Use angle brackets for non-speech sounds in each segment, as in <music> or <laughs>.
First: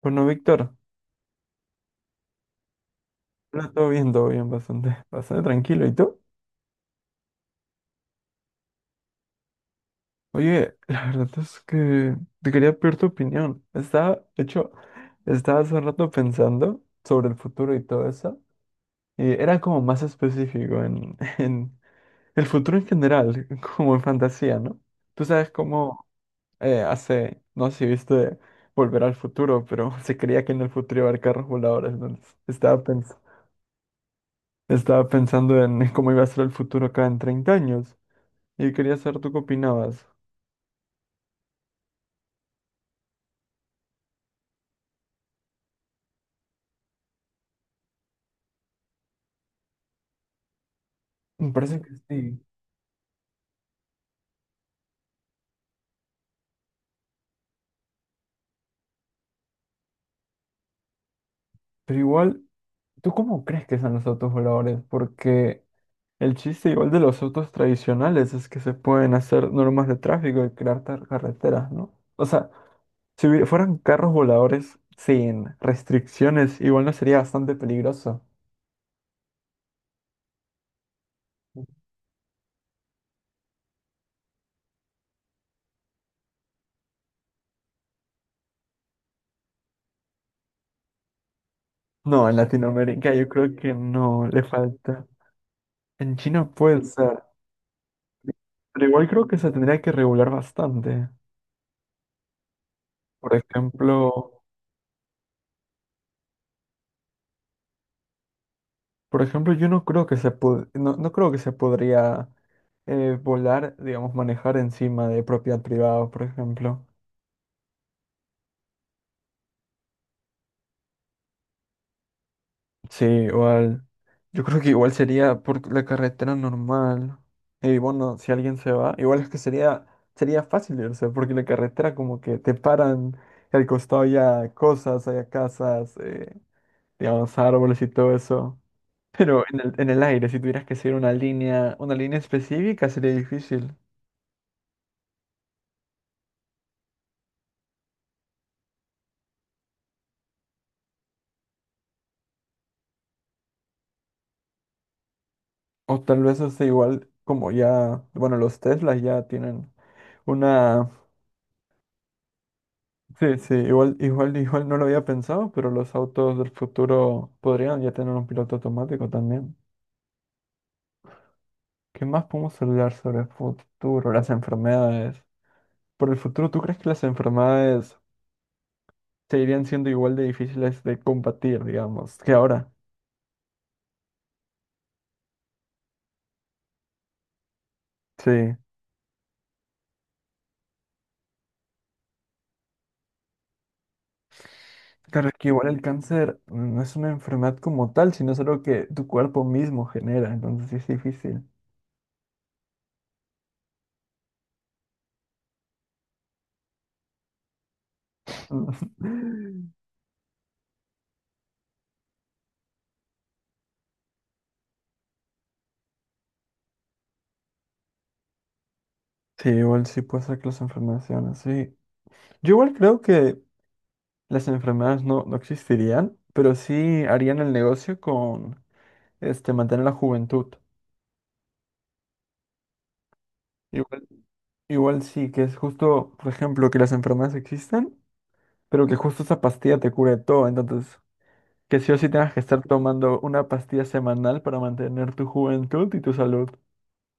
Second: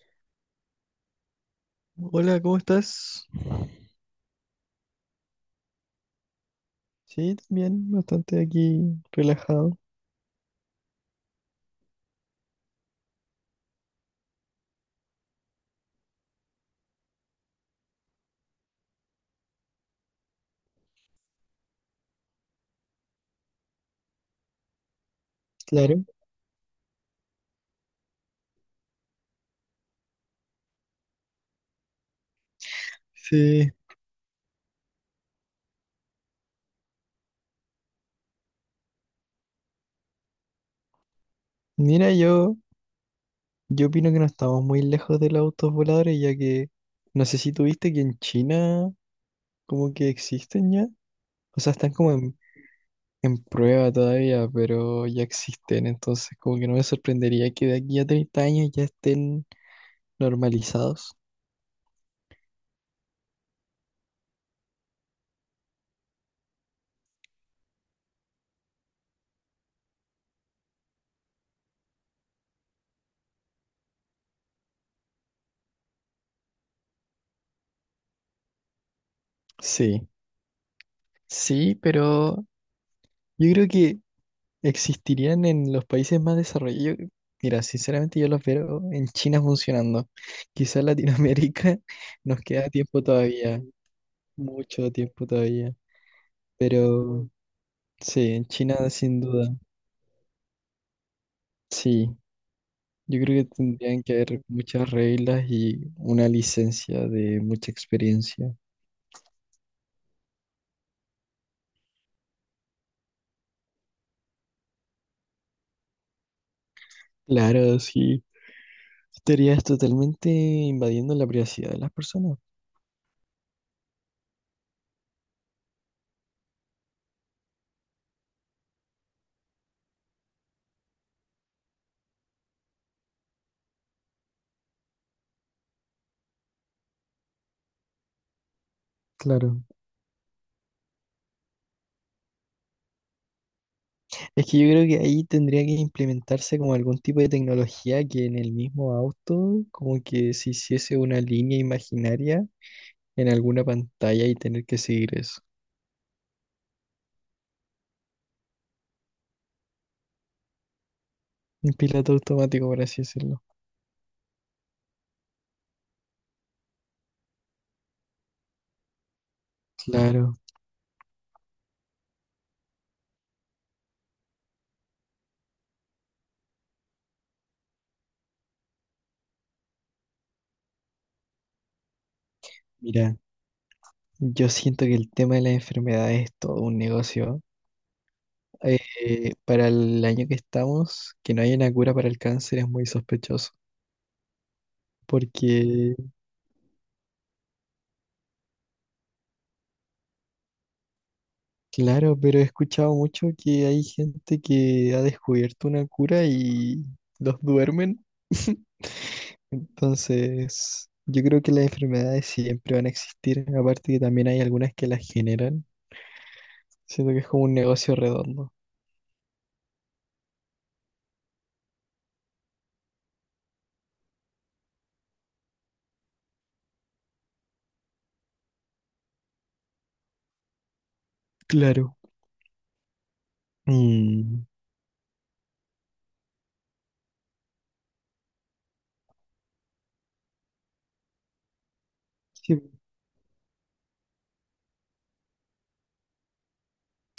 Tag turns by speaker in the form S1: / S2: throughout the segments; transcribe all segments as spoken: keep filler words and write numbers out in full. S1: Bueno, Víctor,
S2: Hola, ¿cómo estás?
S1: hola, todo bien, todo bien, bastante, <laughs> bastante tranquilo. ¿Y tú?
S2: Sí, también, bastante aquí relajado.
S1: Oye, la verdad es que te quería pedir tu opinión. Estaba, de hecho, estaba hace rato pensando sobre el futuro y todo eso. Y era como más específico en, <laughs> en el futuro en general, como en fantasía, ¿no? Tú sabes
S2: Claro.
S1: cómo eh, hace, no sé si viste Volver al futuro, pero <laughs> se creía que en el futuro iba a haber carros voladores. Entonces, estaba, pens-
S2: Sí.
S1: estaba pensando en cómo iba a ser el futuro acá en treinta años. Y quería saber tú qué opinabas.
S2: Mira, yo, yo opino que no estamos muy lejos de los autos voladores, ya que no sé si tuviste que en China como que existen ya.
S1: Me
S2: O sea,
S1: parece
S2: están
S1: que
S2: como en,
S1: sí.
S2: en prueba todavía, pero ya existen. Entonces, como que no me sorprendería que de aquí a treinta años ya estén normalizados.
S1: Pero igual, ¿tú cómo crees que sean los autos voladores? Porque el chiste igual de los autos tradicionales es que se pueden hacer normas de tráfico y crear tar- carreteras, ¿no? O sea, si hubi- fueran carros voladores sin restricciones, igual no sería bastante peligroso.
S2: Sí, sí, pero yo creo que existirían en los países más desarrollados. Yo- Mira, sinceramente yo los veo en China funcionando. Quizás Latinoamérica <laughs>
S1: No, en
S2: nos queda tiempo
S1: Latinoamérica yo creo
S2: todavía,
S1: que no le
S2: mucho
S1: falta.
S2: tiempo todavía.
S1: En China puede ser,
S2: Pero sí, en
S1: pero
S2: China
S1: igual
S2: sin
S1: creo que
S2: duda,
S1: se tendría que regular bastante.
S2: sí. Yo
S1: Por
S2: creo que
S1: ejemplo,
S2: tendrían que haber muchas reglas y una licencia de mucha experiencia.
S1: Por ejemplo, yo no creo que se pod- no, no creo que se podría eh, volar, digamos, manejar encima de propiedad privada, por ejemplo.
S2: Claro, sí. Estarías totalmente invadiendo la privacidad de las personas.
S1: Sí, igual. Yo creo que igual sería por la carretera normal. Y bueno, si alguien se va, igual es que sería, sería fácil irse, porque la carretera como que te paran y al costado ya cosas, hay casas, eh, digamos, árboles y todo eso. Pero en
S2: Claro.
S1: el, en el aire, si tuvieras que seguir una línea, una línea específica, sería difícil.
S2: Es que yo creo que ahí tendría que implementarse como algún tipo de tecnología que en el mismo auto, como que se hiciese una línea imaginaria en alguna pantalla y tener que seguir eso.
S1: O tal vez hace igual como ya, bueno, los Teslas ya tienen una...
S2: Un piloto automático, por así
S1: Sí,
S2: decirlo.
S1: sí, igual, igual, igual no lo había pensado, pero los autos del futuro podrían ya tener un piloto automático también.
S2: Claro,
S1: ¿Qué más podemos hablar sobre el futuro? Las enfermedades. Por el futuro, ¿tú crees que las enfermedades seguirían siendo igual de difíciles de combatir, digamos, que ahora?
S2: mira, yo siento que el tema de las enfermedades es todo un negocio.
S1: Sí.
S2: Eh, para el año que estamos, que no haya una cura para el cáncer es muy sospechoso,
S1: Claro, es que igual el
S2: porque,
S1: cáncer no es una enfermedad como tal, sino es algo que tu cuerpo mismo genera, entonces sí es difícil.
S2: Claro, pero he escuchado mucho que hay gente que ha descubierto una cura y los duermen. <laughs>
S1: <laughs>
S2: Entonces, yo creo que las enfermedades siempre van a existir, aparte que también hay algunas que las generan. Siento que es como un negocio redondo.
S1: Sí, igual sí puede ser que las enfermedades sean así. Yo igual creo que las enfermedades no, no existirían, pero sí harían el negocio con este mantener la juventud.
S2: Claro.
S1: Igual,
S2: Mm,
S1: Igual sí, que es justo, por ejemplo, que las enfermedades existen, pero que justo esa pastilla te cure todo. Entonces, que sí o sí tengas que
S2: sí,
S1: estar tomando una pastilla semanal para mantener tu juventud y tu salud.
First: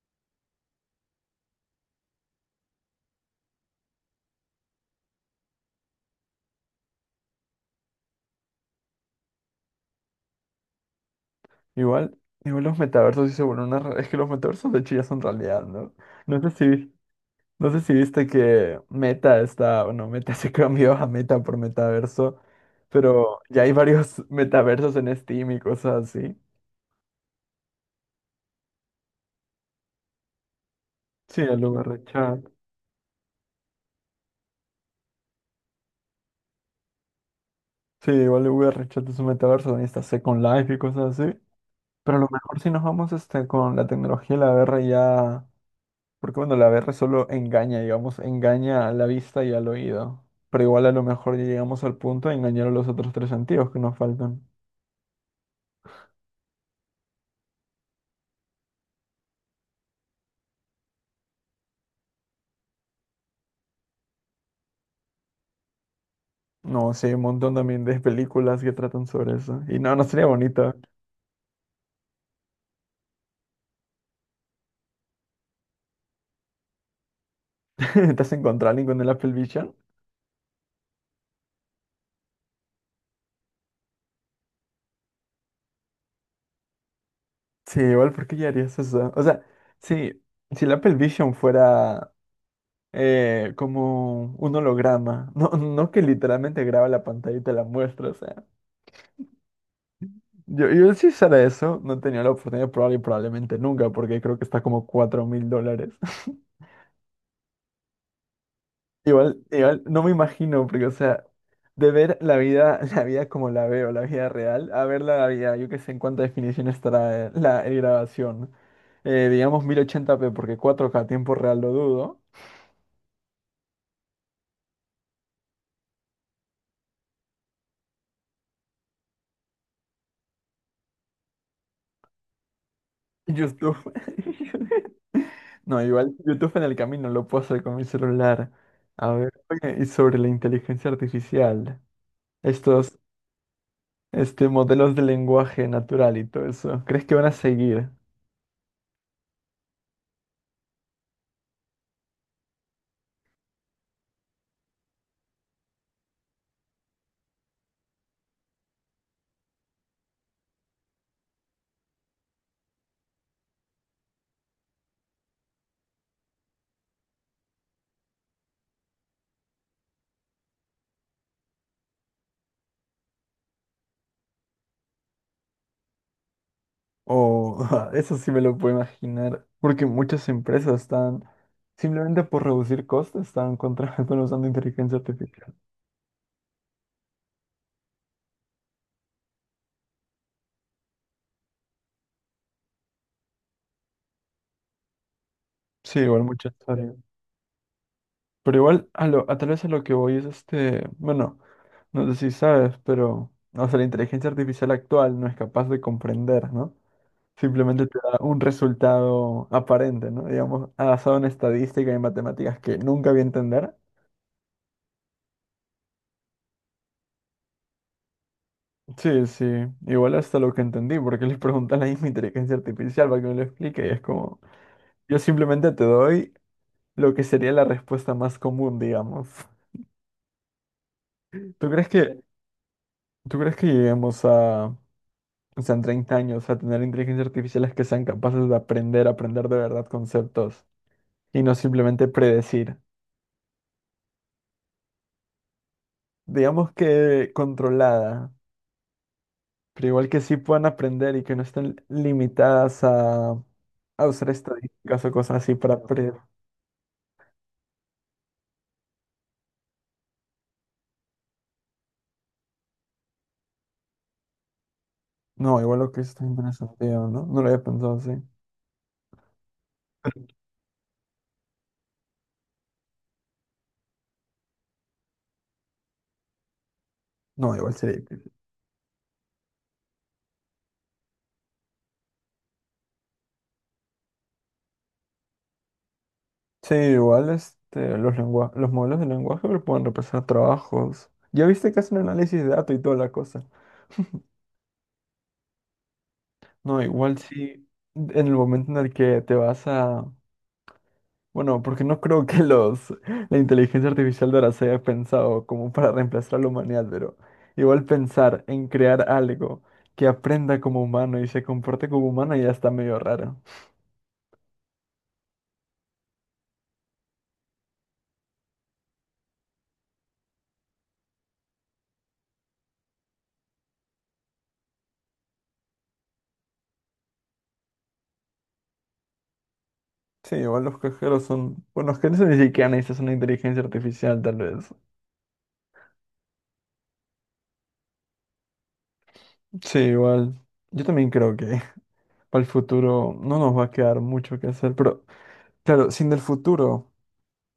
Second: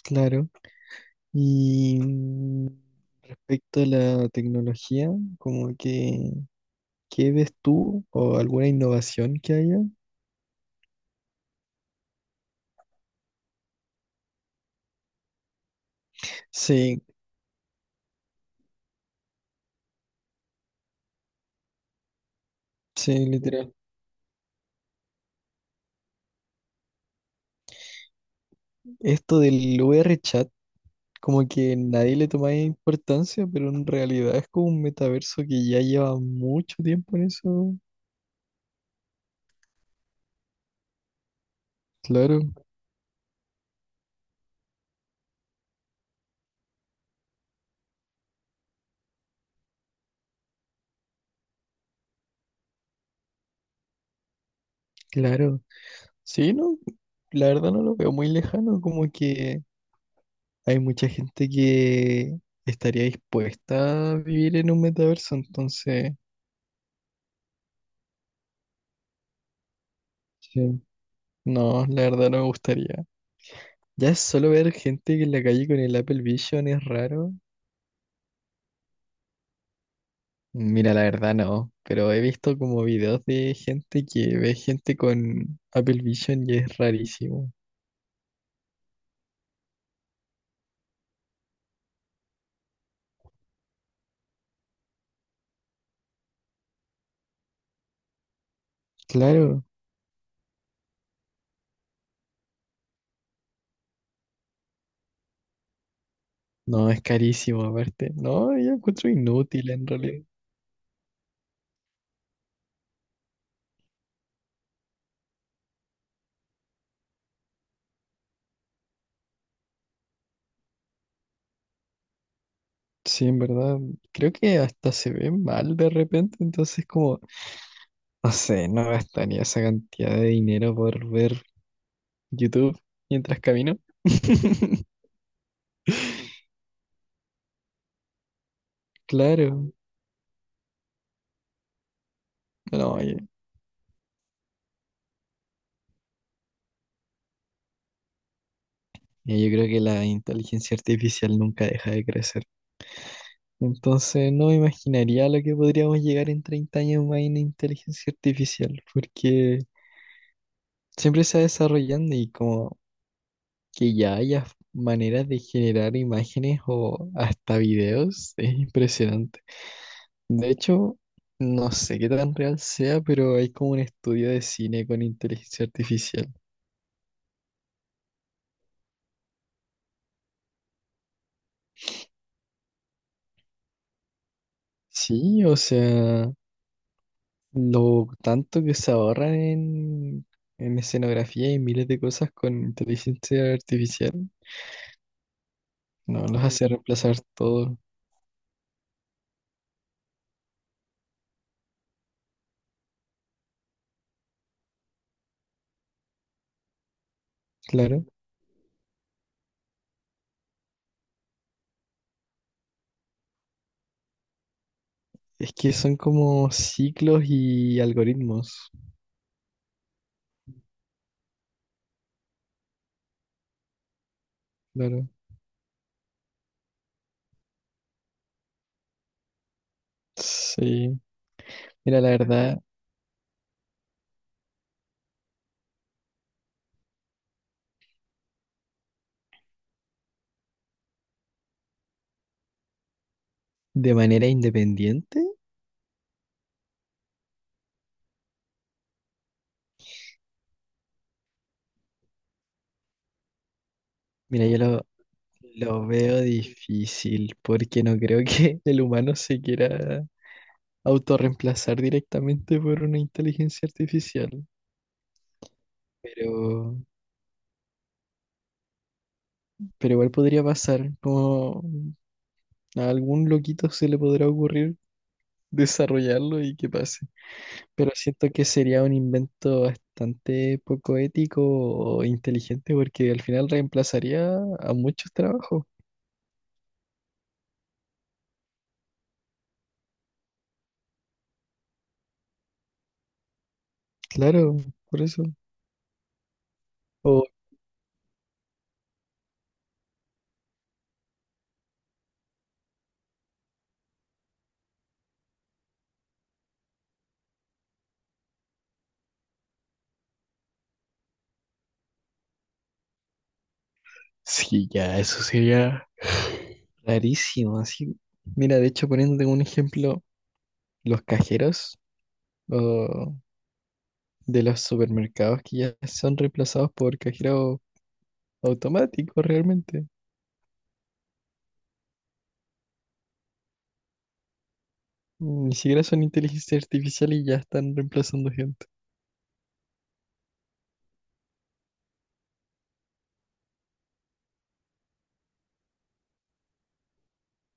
S2: claro. Y mm, respecto a la tecnología, como que, ¿qué ves tú o alguna innovación que haya?
S1: Igual, Igual los metaversos sí se vuelven una... re- Es que los metaversos de hecho ya son realidad, ¿no? No sé si...
S2: Sí,
S1: No sé si viste que Meta está, bueno, Meta <laughs> se cambió a Meta por Metaverso,
S2: sí,
S1: pero ya hay
S2: literal.
S1: varios <laughs> metaversos en Steam y cosas así.
S2: Esto del V R chat.
S1: Sí,
S2: Como
S1: el
S2: que
S1: V R
S2: nadie le
S1: chat
S2: tomaba importancia, pero en realidad es como un metaverso que ya lleva mucho tiempo en eso.
S1: Sí, igual el V R chat es un metaverso, también está Second Life y cosas así. Pero a lo
S2: Claro,
S1: mejor si nos vamos este, con la tecnología y la V R ya... Porque bueno, la V R solo engaña, digamos, engaña a la vista y al oído. Pero igual a lo mejor ya llegamos al punto de engañar a los otros tres sentidos que nos faltan.
S2: claro. Sí, no, la verdad no lo veo muy lejano, como que hay mucha gente que estaría dispuesta a vivir en un metaverso, entonces,
S1: No, sí, hay un montón también de películas que tratan sobre eso. Y no, no sería bonito.
S2: sí. No, la verdad no me gustaría. Ya solo ver gente que en la calle con el Apple Vision es raro.
S1: <laughs> ¿Te has encontrado a alguien con el Apple Vision?
S2: Mira, la verdad no, pero he visto como videos de gente que ve gente con Apple Vision y es rarísimo.
S1: Sí, igual, ¿por qué ya harías eso? O sea, sí, si el Apple Vision fuera eh, como un holograma, no, no que literalmente graba la pantalla y te la muestra, o sea.
S2: Claro,
S1: Yo, yo si usara eso, no tenía la oportunidad, probable, probablemente nunca, porque creo que está como cuatro mil dólares.
S2: no, es carísimo aparte. No, yo encuentro
S1: Igual,
S2: inútil
S1: igual,
S2: en
S1: no me
S2: realidad.
S1: imagino, porque, o sea, de ver la vida, <laughs> la vida como la veo, la vida real, a ver la vida, yo qué sé en cuánta definición estará eh, la el grabación. Eh, digamos mil ochenta p porque cuatro k tiempo real lo dudo.
S2: Sí, en verdad, creo que hasta se ve mal de repente, entonces como, no sé, no gastaría esa cantidad de dinero por ver YouTube mientras camino.
S1: YouTube.
S2: <laughs>
S1: <laughs> No, igual YouTube en el camino lo puedo hacer con mi celular. A ver,
S2: Claro,
S1: oye, y sobre la inteligencia artificial, estos,
S2: no, yo,
S1: este, modelos de lenguaje natural y todo eso, ¿crees que van a seguir?
S2: yo creo que la inteligencia artificial nunca deja de crecer. Entonces no me imaginaría lo que podríamos llegar en treinta años más en inteligencia artificial, porque siempre se va desarrollando y como que ya haya maneras de generar imágenes o hasta videos es impresionante. De hecho, no sé qué tan real sea, pero hay como un estudio de cine con inteligencia artificial.
S1: O <laughs> eso sí me lo puedo imaginar, porque muchas empresas están, simplemente por reducir costes, están contratando <laughs> usando inteligencia
S2: Sí,
S1: artificial.
S2: o sea, lo tanto que se ahorran en, en escenografía y miles de cosas con inteligencia artificial.
S1: Sí, igual
S2: No, los
S1: muchas
S2: hace
S1: áreas.
S2: reemplazar todo,
S1: Pero igual, a lo, a tal vez a lo que voy es este, bueno, no sé si sabes, pero, o sea, la inteligencia artificial actual no es capaz de comprender, ¿no? Simplemente te
S2: claro.
S1: da un resultado aparente, ¿no? Digamos, basado en estadística y en matemáticas que nunca voy a entender,
S2: Es que son como ciclos y algoritmos,
S1: sí, sí, igual hasta lo que entendí, porque les preguntan la misma inteligencia artificial para que me lo explique y es como,
S2: claro.
S1: yo simplemente te doy lo que sería la respuesta más común, digamos.
S2: Sí.
S1: ¿Tú crees
S2: Mira, la
S1: que,
S2: verdad,
S1: Tú crees que lleguemos a, o sea, en treinta años a tener inteligencias artificiales que sean capaces de aprender, aprender de verdad conceptos y no simplemente predecir?
S2: de manera independiente,
S1: Digamos que controlada, pero igual que sí puedan aprender y que no estén limitadas a, a usar
S2: mira, yo lo,
S1: estadísticas o cosas así para
S2: lo
S1: predecir.
S2: veo difícil porque no creo que <laughs> el humano se quiera autorreemplazar directamente por una inteligencia artificial.
S1: No, igual lo que es está
S2: Pero,
S1: interesante, ¿no? No lo había pensado así.
S2: pero igual podría pasar, como a algún loquito se le podrá ocurrir desarrollarlo y que pase.
S1: No, igual
S2: Pero
S1: sería
S2: siento
S1: difícil.
S2: que sería un invento bastante poco ético o inteligente porque al final reemplazaría a muchos trabajos.
S1: Sí, igual este, los lengua- los modelos de lenguaje pero pueden reemplazar trabajos. Ya viste que hacen análisis de datos y toda la cosa.
S2: Claro, por eso.
S1: No, igual
S2: O
S1: sí, en el momento en el que te vas a... Bueno, porque no creo que los <laughs> la inteligencia artificial de ahora se haya pensado como para reemplazar a la humanidad, pero igual pensar en crear algo que aprenda como humano y se comporte como humano ya está medio raro.
S2: sí, ya, eso sería rarísimo. Así, mira, de hecho, poniéndote un ejemplo, los cajeros o de los supermercados que ya son reemplazados por cajeros automáticos realmente.
S1: Sí, igual los cajeros son... Bueno, los cajeros ni siquiera necesitan una inteligencia artificial, tal vez.
S2: Ni siquiera son inteligencia artificial y ya están reemplazando gente.
S1: Sí, igual. Yo también creo que <laughs> para el futuro no nos va a quedar mucho que hacer, pero claro, sin el futuro,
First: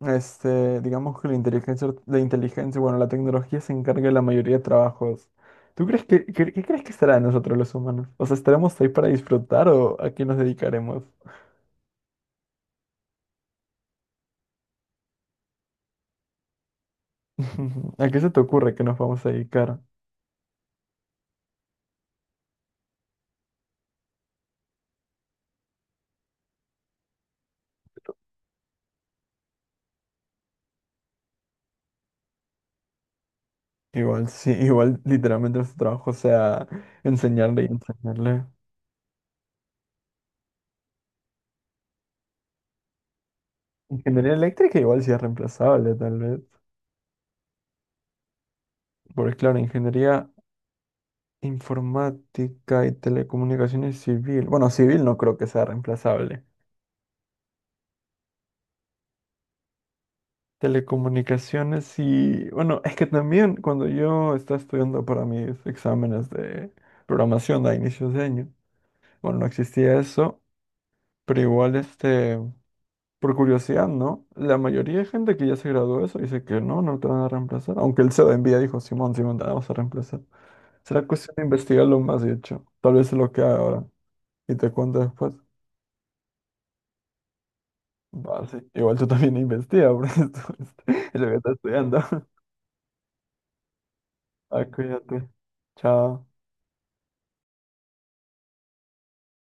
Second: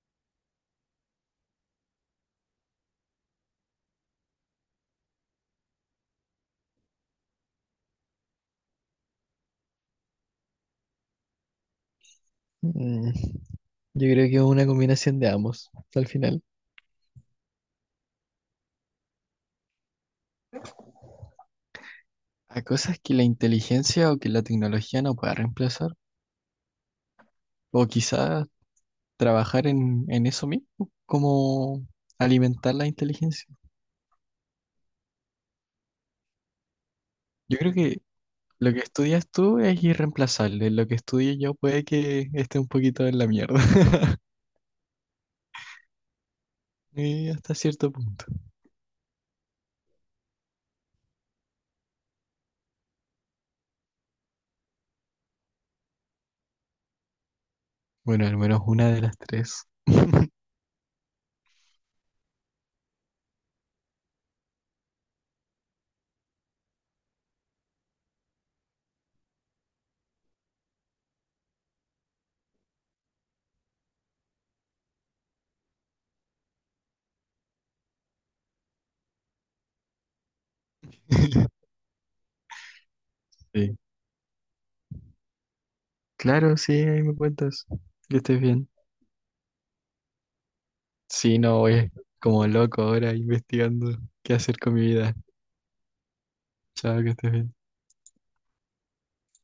S1: este, digamos que la inteligencia, art- la inteligencia, bueno, la tecnología se encarga de la mayoría de trabajos. ¿Tú crees que, qué, qué crees que estará de nosotros los humanos? O sea, ¿estaremos ahí para disfrutar o a qué nos dedicaremos?
S2: Mm, Yo creo que es una combinación de ambos, al final.
S1: <laughs> ¿A qué se te ocurre que nos vamos a dedicar?
S2: A cosas que la inteligencia o que la tecnología no pueda reemplazar, o quizás trabajar en, en eso mismo, como alimentar la inteligencia.
S1: Igual, sí, igual literalmente su trabajo, o sea,
S2: Yo
S1: enseñarle y
S2: creo que
S1: enseñarle.
S2: lo que estudias tú es irreemplazable, lo que estudie yo puede que esté un poquito en la mierda,
S1: Ingeniería eléctrica igual sí es reemplazable, tal vez.
S2: <laughs> y hasta cierto punto.
S1: Porque claro, ingeniería informática y telecomunicaciones civil. Bueno, civil no creo que sea reemplazable.
S2: Bueno, al menos una de las tres. <laughs>
S1: Telecomunicaciones y... Bueno, es que también cuando yo estaba estudiando para mis exámenes de programación a inicios de año, bueno, no existía eso, pero igual este... Por curiosidad, ¿no? La mayoría de gente que ya se graduó de eso dice que no, no te van a reemplazar. Aunque el C E O de Nvidia dijo, Simón, Simón, te vamos a reemplazar. Será cuestión de investigarlo más, de hecho. Tal vez es lo que haga
S2: Sí.
S1: ahora. Y te cuento después.
S2: Claro, sí, ahí me cuentas. Que estés
S1: Va, sí.
S2: bien.
S1: Igual tú también investiga, <laughs> porque esto es lo que
S2: Sí,
S1: estás
S2: no, voy
S1: estudiando. <laughs>
S2: como loco ahora investigando qué hacer
S1: Ah,
S2: con mi vida.
S1: cuídate. Chao.
S2: Chao, que estés bien.